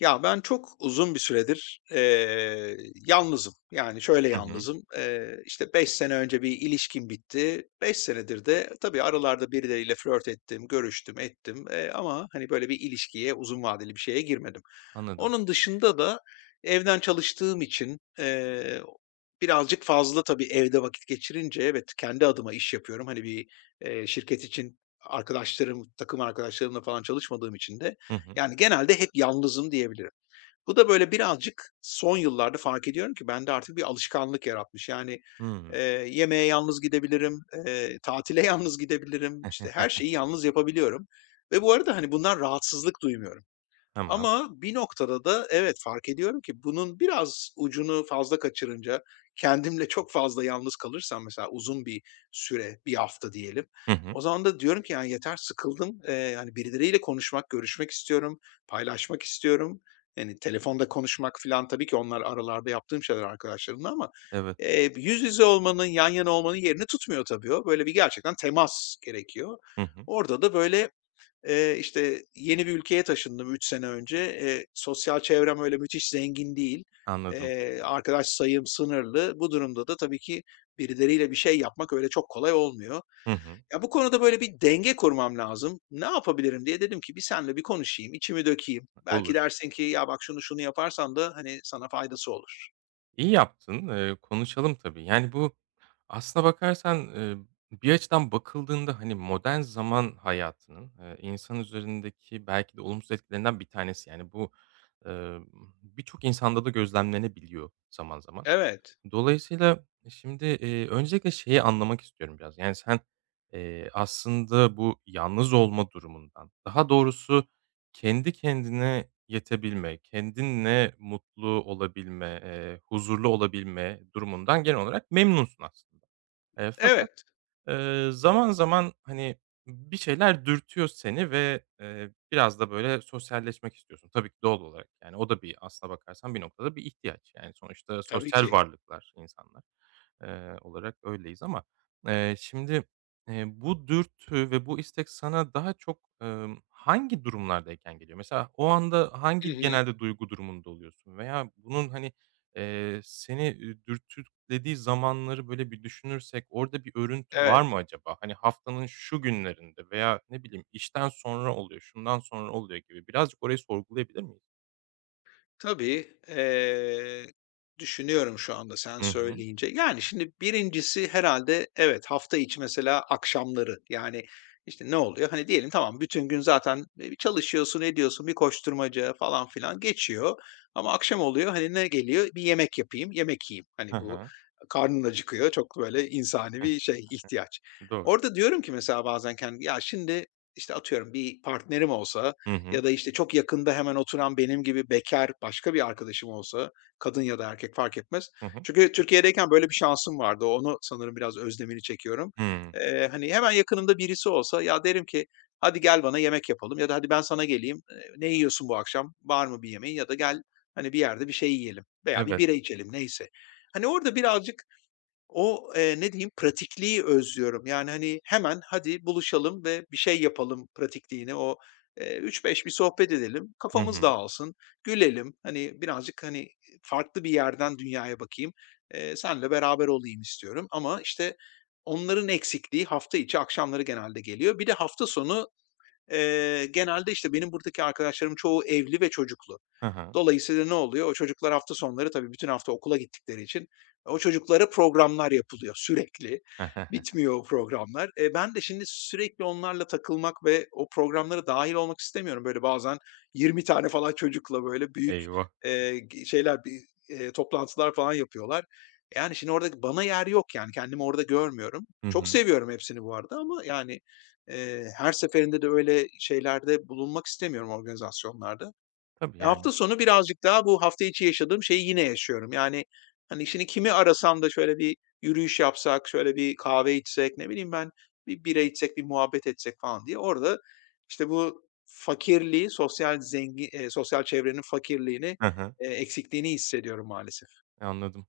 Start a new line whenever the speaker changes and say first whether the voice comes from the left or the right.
left: Ya, ben çok uzun bir süredir, yalnızım. Yani şöyle
right: Hı hı.
left: yalnızım, işte, 5 sene önce bir ilişkim bitti. 5 senedir de tabii aralarda birileriyle flört ettim, görüştüm, ettim, ama, hani, böyle bir ilişkiye, uzun vadeli bir şeye girmedim.
right: Anladım.
left: Onun dışında da evden çalıştığım için, birazcık fazla tabii evde vakit geçirince evet, kendi adıma iş yapıyorum. Hani, bir, şirket için arkadaşlarım, takım arkadaşlarımla falan çalışmadığım için de,
right: Hı hı.
left: yani genelde hep yalnızım diyebilirim. Bu da böyle birazcık son yıllarda fark ediyorum ki bende artık bir alışkanlık yaratmış. Yani, eee,
right: Hımm.
left: yemeğe yalnız gidebilirim, tatile yalnız gidebilirim, işte, her şeyi yalnız yapabiliyorum ve bu arada, hani, bundan rahatsızlık duymuyorum.
right: Tamam.
left: Ama bir noktada da evet, fark ediyorum ki bunun biraz ucunu fazla kaçırınca, kendimle çok fazla yalnız kalırsam mesela uzun bir süre, bir hafta diyelim,
right: Hı hı.
left: o zaman da diyorum ki, yani, yeter sıkıldım, yani, birileriyle konuşmak, görüşmek istiyorum, paylaşmak istiyorum. Yani, telefonda konuşmak falan tabii ki onlar aralarda yaptığım şeyler arkadaşlarımla ama,
right: Evet.
left: yüz yüze olmanın, yan yana olmanın yerini tutmuyor tabii o. Böyle bir gerçekten temas gerekiyor.
right: Hı hı.
left: Orada da böyle. İşte, yeni bir ülkeye taşındım 3 sene önce. Sosyal çevrem öyle müthiş zengin değil.
right: Anladım.
left: Arkadaş sayım sınırlı. Bu durumda da tabii ki birileriyle bir şey yapmak öyle çok kolay olmuyor.
right: Hı hı.
left: Ya, bu konuda böyle bir denge kurmam lazım. Ne yapabilirim diye dedim ki bir senle bir konuşayım, içimi dökeyim. Belki
right: Olur.
left: dersin ki ya bak şunu şunu yaparsan da, hani, sana faydası olur.
right: İyi yaptın. Konuşalım tabii. Yani, bu aslına bakarsan, bir açıdan bakıldığında, hani, modern zaman hayatının, insan üzerindeki belki de olumsuz etkilerinden bir tanesi. Yani, bu, eee, birçok insanda da gözlemlenebiliyor zaman zaman.
left: Evet,
right: Dolayısıyla şimdi, öncelikle şeyi anlamak istiyorum biraz. Yani, sen, aslında bu yalnız olma durumundan, daha doğrusu kendi kendine yetebilme, kendinle mutlu olabilme, huzurlu olabilme durumundan genel olarak memnunsun aslında. Fakat,
left: evet,
right: Zaman zaman, hani, bir şeyler dürtüyor seni ve, biraz da böyle sosyalleşmek istiyorsun. Tabii ki doğal olarak, yani, o da bir aslına bakarsan bir noktada bir ihtiyaç. Yani, sonuçta
left: tabii
right: sosyal
left: ki.
right: varlıklar insanlar, olarak öyleyiz ama, şimdi, bu dürtü ve bu istek sana daha çok, hangi durumlardayken geliyor? Mesela o anda
left: Hı
right: hangi
left: hı,
right: genelde duygu durumunda oluyorsun veya bunun, hani, seni, dürtü dediği zamanları, böyle, bir düşünürsek orada bir örüntü var
left: evet.
right: mı acaba? Hani, haftanın şu günlerinde veya ne bileyim işten sonra oluyor, şundan sonra oluyor gibi. Birazcık orayı sorgulayabilir miyiz?
left: Tabii, düşünüyorum şu anda sen
right: Hı hı.
left: söyleyince. Yani, şimdi birincisi herhâlde evet, hafta içi mesela akşamları, yani, işte, ne oluyor? Hani, diyelim tamam, bütün gün zaten, çalışıyorsun, ediyorsun, bir koşturmaca falan filan geçiyor ama akşam oluyor, hani, ne geliyor? Bir yemek yapayım, yemek yiyeyim.
right: Hı
left: Hani, bu
right: hı.
left: karnın acıkıyor, çok böyle insani
right: Heh,
left: bir şey, ihtiyaç.
right: doğru.
left: Orada diyorum ki mesela bazen kendim, ya, şimdi, işte, atıyorum bir partnerim olsa
right: Hı hı.
left: ya da, işte, çok yakında hemen oturan benim gibi bekar başka bir arkadaşım olsa, kadın ya da erkek fark etmez.
right: Hı hı.
left: Çünkü Türkiye'deyken böyle bir şansım vardı. Onu sanırım biraz özlemini çekiyorum.
right: Hımm.
left: Hani, hemen yakınımda birisi olsa ya derim ki "Hadi gel bana yemek yapalım." ya da "Hadi ben sana geleyim. Ne yiyorsun bu akşam? Var mı bir yemeğin?" ya da "Gel, hani, bir yerde bir şey yiyelim veya bir
right: Evet.
left: bira içelim." neyse. Hani, orada birazcık o, ne diyeyim, pratikliği özlüyorum. Yani, hani, hemen hadi buluşalım ve bir şey yapalım pratikliğini. O, 3-5 bir sohbet edelim,
right: Hı
left: kafamız
right: hı.
left: dağılsın, gülelim. Hani, birazcık, hani, farklı bir yerden dünyaya bakayım, seninle beraber olayım istiyorum ama, işte, onların eksikliği hafta içi akşamları genelde geliyor. Bir de hafta sonu, genelde, işte, benim buradaki arkadaşlarım çoğu evli ve çocuklu.
right: Hı hı.
left: Dolayısıyla ne oluyor? O çocuklar hafta sonları tabii bütün hafta okula gittikleri için o çocuklara programlar yapılıyor sürekli. Bitmiyor o programlar. E, ben de şimdi sürekli onlarla takılmak ve o programlara dahil olmak istemiyorum. Böyle bazen 20 tane falan çocukla böyle büyük,
right: Eyvah.
left: eee, g şeyler, bir, toplantılar falan yapıyorlar. Yani şimdi orada bana yer yok yani kendimi orada görmüyorum.
right: Hı
left: Çok
right: hı.
left: seviyorum hepsini bu arada ama yani, her seferinde de öyle şeylerde bulunmak istemiyorum organizasyonlarda.
right: Tabii,
left: E,
right: yani.
left: hafta sonu birazcık daha bu hafta içi yaşadığım şeyi yine yaşıyorum. Yani, hani, şimdi kimi arasam da şöyle bir yürüyüş yapsak, şöyle bir kahve içsek, ne bileyim ben, bir bira içsek, bir muhabbet etsek falan diye orada, işte, bu fakirliği, sosyal çevrenin fakirliğini,
right: Hı hı.
left: eksikliğini hissediyorum maalesef.
right: Anladım.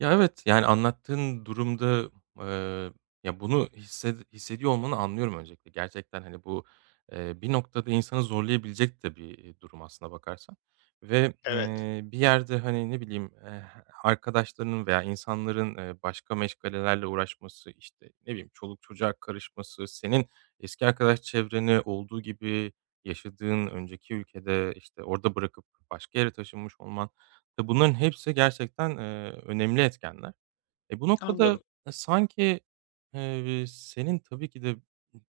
right: Ya, evet, yani, anlattığın durumda, eee, ya, bunu hissediyor olmanı anlıyorum öncelikle. Gerçekten, hani, bu, bir noktada insanı zorlayabilecek de bir, durum aslına bakarsan ve,
left: Evet,
right: bir yerde, hani, ne bileyim, arkadaşlarının veya insanların, başka meşgalelerle uğraşması, işte, ne bileyim, çoluk çocuğa karışması, senin eski arkadaş çevreni olduğu gibi yaşadığın önceki ülkede, işte, orada bırakıp başka yere taşınmış olman bunların hepsi gerçekten, önemli etkenler. Bu noktada,
left: anladım.
right: sanki, senin tabii ki de,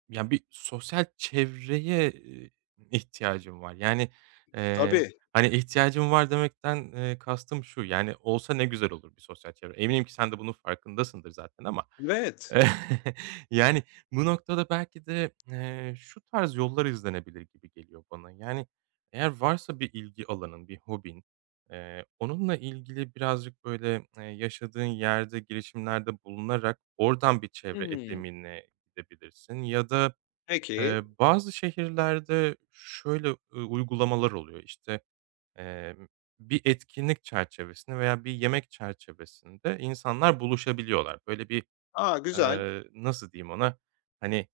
right: yani bir sosyal çevreye, ihtiyacın var. Yani, eee,
left: Tabii,
right: hani, ihtiyacın var demekten, kastım şu, yani, olsa ne güzel olur bir sosyal çevre. Eminim ki sen de bunun farkındasındır zaten ama
left: evet.
right: Yani, bu noktada belki de, şu tarz yollar izlenebilir gibi geliyor bana. Yani, eğer varsa bir ilgi alanın, bir hobin, onunla ilgili birazcık, böyle, yaşadığın yerde girişimlerde bulunarak oradan bir çevre
left: Hımm.
right: edinimine gidebilirsin ya da,
left: Peki.
right: bazı şehirlerde şöyle, uygulamalar oluyor. İşte, emm, bir etkinlik çerçevesinde veya bir yemek çerçevesinde insanlar buluşabiliyorlar. Böyle bir
left: A, güzel.
right: Nasıl diyeyim ona? Hani,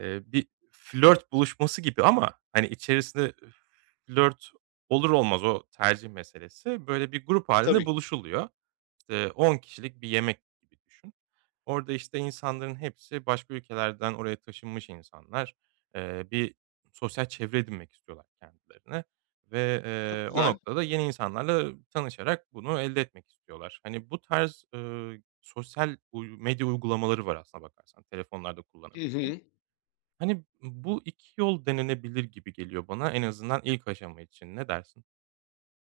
right: bir flört buluşması gibi ama, hani, içerisinde flört olur olmaz o tercih meselesi. Böyle bir grup halinde
left: Tabii ki,
right: buluşuluyor. 10 kişilik bir yemek gibi düşün. Orada, işte, insanların hepsi başka ülkelerden oraya taşınmış insanlar. Bir sosyal çevre edinmek istiyorlar kendilerine ve,
left: çok
right: o
left: güzel.
right: noktada yeni insanlarla tanışarak bunu elde etmek istiyorlar. Hani, bu tarz, sosyal medya uygulamaları var aslına bakarsan telefonlarda
left: Hı
right: kullanabildiğin.
left: hı.
right: Hani, bu 2 yol denenebilir gibi geliyor bana en azından ilk aşama için. Ne dersin?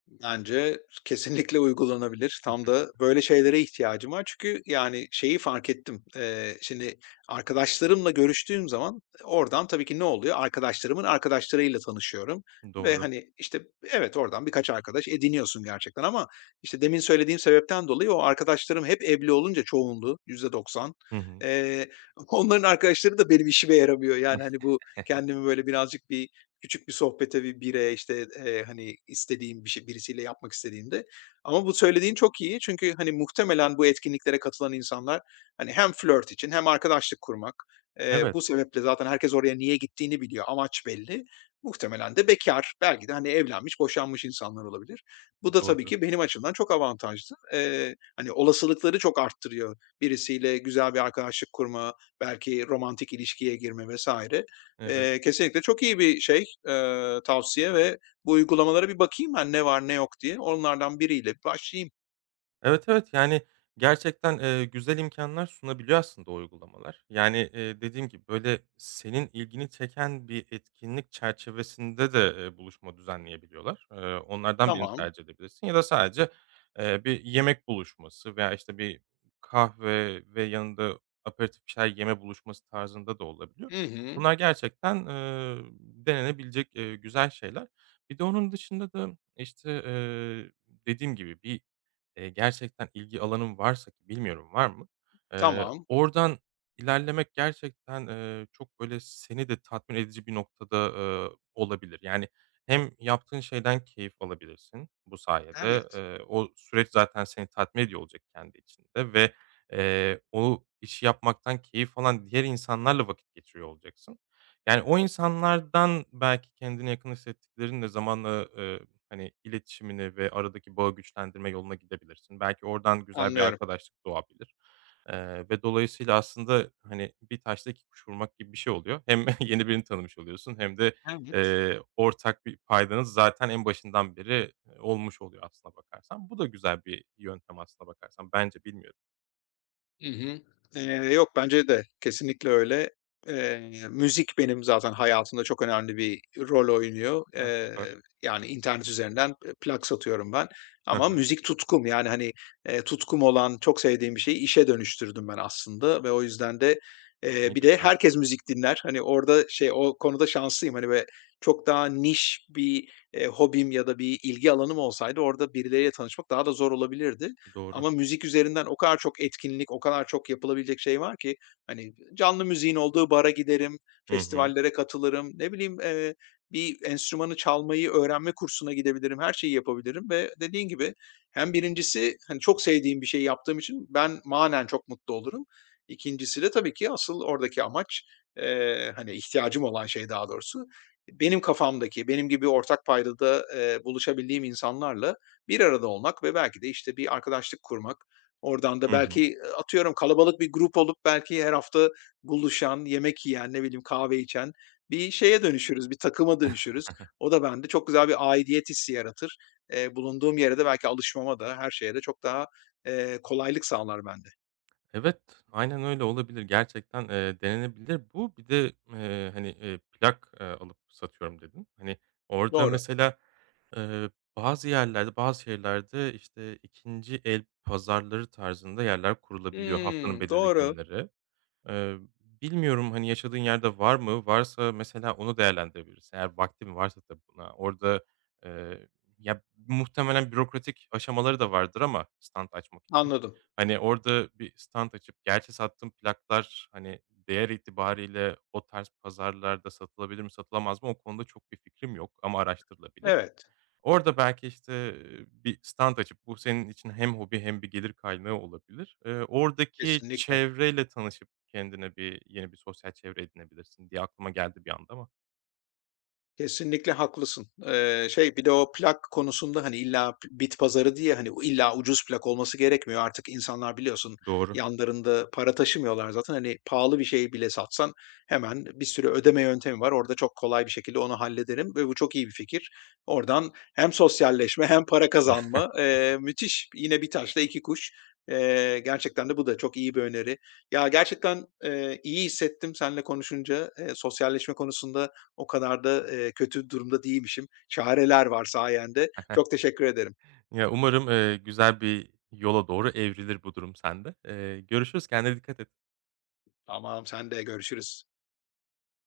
left: Bence kesinlikle uygulanabilir. Tam da böyle şeylere ihtiyacım var. Çünkü yani şeyi fark ettim. Şimdi arkadaşlarımla görüştüğüm zaman oradan tabii ki ne oluyor? Arkadaşlarımın arkadaşlarıyla tanışıyorum ve
right: Doğru.
left: hani işte evet oradan birkaç arkadaş ediniyorsun gerçekten ama işte demin söylediğim sebepten dolayı o arkadaşlarım hep evli olunca çoğunluğu %90
right: Hı hı.
left: eee, onların arkadaşları da benim işime yaramıyor. Yani hani bu kendimi böyle birazcık bir. Küçük bir sohbete, bir bire, işte, hani, istediğim bir şey birisiyle yapmak istediğimde, ama bu söylediğin çok iyi çünkü, hani, muhtemelen bu etkinliklere katılan insanlar, hani, hem flört için hem arkadaşlık kurmak,
right: Evet,
left: bu sebeple zaten herkes oraya niye gittiğini biliyor, amaç belli. Muhtemelen de bekar, belki de, hani, evlenmiş, boşanmış insanlar olabilir. Bu da tabii
right: doğru.
left: ki benim açımdan çok avantajlı. Hani, olasılıkları çok arttırıyor. Birisiyle güzel bir arkadaşlık kurma, belki romantik ilişkiye girme vesaire.
right: Evet.
left: Kesinlikle çok iyi bir şey, tavsiye ve bu uygulamalara bir bakayım ben ne var ne yok diye. Onlardan biriyle başlayayım.
right: Evet, evet, yani, gerçekten, güzel imkanlar sunabiliyor aslında o uygulamalar. Yani, dediğim gibi, böyle, senin ilgini çeken bir etkinlik çerçevesinde de, buluşma düzenleyebiliyorlar. Onlardan birini
left: Tamam.
right: tercih edebilirsin ya da sadece, bir yemek buluşması veya, işte, bir kahve ve yanında aperatif bir şeyler yeme buluşması tarzında da olabiliyor.
left: Hı hı.
right: Bunlar gerçekten, denenebilecek, güzel şeyler. Bir de onun dışında da, işte, dediğim gibi gerçekten ilgi alanın varsa ki bilmiyorum var mı,
left: Tamam.
right: oradan ilerlemek gerçekten, çok böyle seni de tatmin edici bir noktada, olabilir. Yani hem yaptığın şeyden keyif alabilirsin bu sayede.
left: Evet.
right: O süreç zaten seni tatmin ediyor olacak kendi içinde ve, o işi yapmaktan keyif alan diğer insanlarla vakit geçiriyor olacaksın. Yani o insanlardan belki kendine yakın hissettiklerin de zamanla, hani, iletişimini ve aradaki bağı güçlendirme yoluna gidebilirsin. Belki oradan güzel bir
left: Anlıyorum.
right: arkadaşlık doğabilir, ve dolayısıyla aslında, hani, bir taşla iki kuş vurmak gibi bir şey oluyor. Hem yeni birini tanımış oluyorsun hem de,
left: Evet.
right: ortak bir paydanız zaten en başından beri, olmuş oluyor aslına bakarsan. Bu da güzel bir yöntem aslına bakarsan bence, bilmiyorum.
left: Hı hı. Yok, bence de kesinlikle öyle. Müzik benim zaten hayatımda çok önemli bir rol oynuyor.
right: Ya, süper.
left: Yani internet üzerinden plak satıyorum ben
right: Hı
left: ama
right: hı.
left: müzik tutkum. Yani, hani, tutkum olan, çok sevdiğim bir şeyi işe dönüştürdüm ben aslında ve o yüzden de,
right: Ne
left: bir de
right: güzel.
left: herkes müzik dinler. Hani, orada şey, o konuda şanslıyım. Hani, ve çok daha niş bir, hobim ya da bir ilgi alanım olsaydı orada birileriyle tanışmak daha da zor olabilirdi.
right: Doğru.
left: Ama müzik üzerinden o kadar çok etkinlik, o kadar çok yapılabilecek şey var ki, hani, canlı müziğin olduğu bara giderim,
right: Hı hı.
left: festivallere katılırım, ne bileyim, bir enstrümanı çalmayı öğrenme kursuna gidebilirim, her şeyi yapabilirim ve dediğin gibi hem birincisi hani, çok sevdiğim bir şeyi yaptığım için ben manen çok mutlu olurum. İkincisi de tabii ki asıl oradaki amaç, hani, ihtiyacım olan şey daha doğrusu, benim kafamdaki, benim gibi ortak paydada, buluşabildiğim insanlarla bir arada olmak ve belki de, işte, bir arkadaşlık kurmak. Oradan da
right: Hı hı.
left: belki, atıyorum kalabalık bir grup olup belki her hafta buluşan, yemek yiyen, ne bileyim kahve içen bir şeye dönüşürüz, bir takıma dönüşürüz. O da bende çok güzel bir aidiyet hissi yaratır. Bulunduğum yere de belki alışmama da, her şeye de çok daha, kolaylık sağlar bende.
right: Evet, aynen öyle olabilir. Gerçekten, denenebilir bu. Bir de, hani, plak, alıp satıyorum dedin. Hani, orada
left: Doğru.
right: mesela, eee, bazı yerlerde, bazı şehirlerde, işte, ikinci el pazarları tarzında yerler kurulabiliyor haftanın
left: Hımm,
right: belirli
left: doğru.
right: günleri. Eee, Bilmiyorum, hani, yaşadığın yerde var mı? Varsa mesela onu değerlendirebilirsin. Eğer vaktin varsa tabii buna. Orada, eee, ya, muhtemelen bürokratik aşamaları da vardır ama stand açmak için.
left: Anladım.
right: Hani, orada bir stand açıp gerçi sattığım plaklar, hani, değer itibariyle o tarz pazarlarda satılabilir mi, satılamaz mı o konuda çok bir fikrim yok ama araştırılabilir.
left: Evet,
right: Orada belki, işte, bir stand açıp bu senin için hem hobi hem bir gelir kaynağı olabilir. Oradaki
left: kesinlikle.
right: çevreyle tanışıp kendine bir yeni bir sosyal çevre edinebilirsin diye aklıma geldi bir anda ama.
left: Kesinlikle haklısın. Şey bir de o plak konusunda, hani, illa bit pazarı diye, hani, o illa ucuz plak olması gerekmiyor. Artık insanlar biliyorsun
right: Doğru.
left: yanlarında para taşımıyorlar zaten. Hani, pahalı bir şey bile satsan hemen bir sürü ödeme yöntemi var. Orada çok kolay bir şekilde onu hallederim ve bu çok iyi bir fikir. Oradan hem sosyalleşme hem para kazanma. Müthiş. Yine bir taşla iki kuş. Gerçekten de bu da çok iyi bir öneri. Ya, gerçekten, iyi hissettim seninle konuşunca. Sosyalleşme konusunda o kadar da, kötü durumda değilmişim. Çareler var sayende. Çok teşekkür ederim.
right: Ya, umarım, güzel bir yola doğru evrilir bu durum sende. Görüşürüz, kendine dikkat et.
left: Tamam, sen de görüşürüz.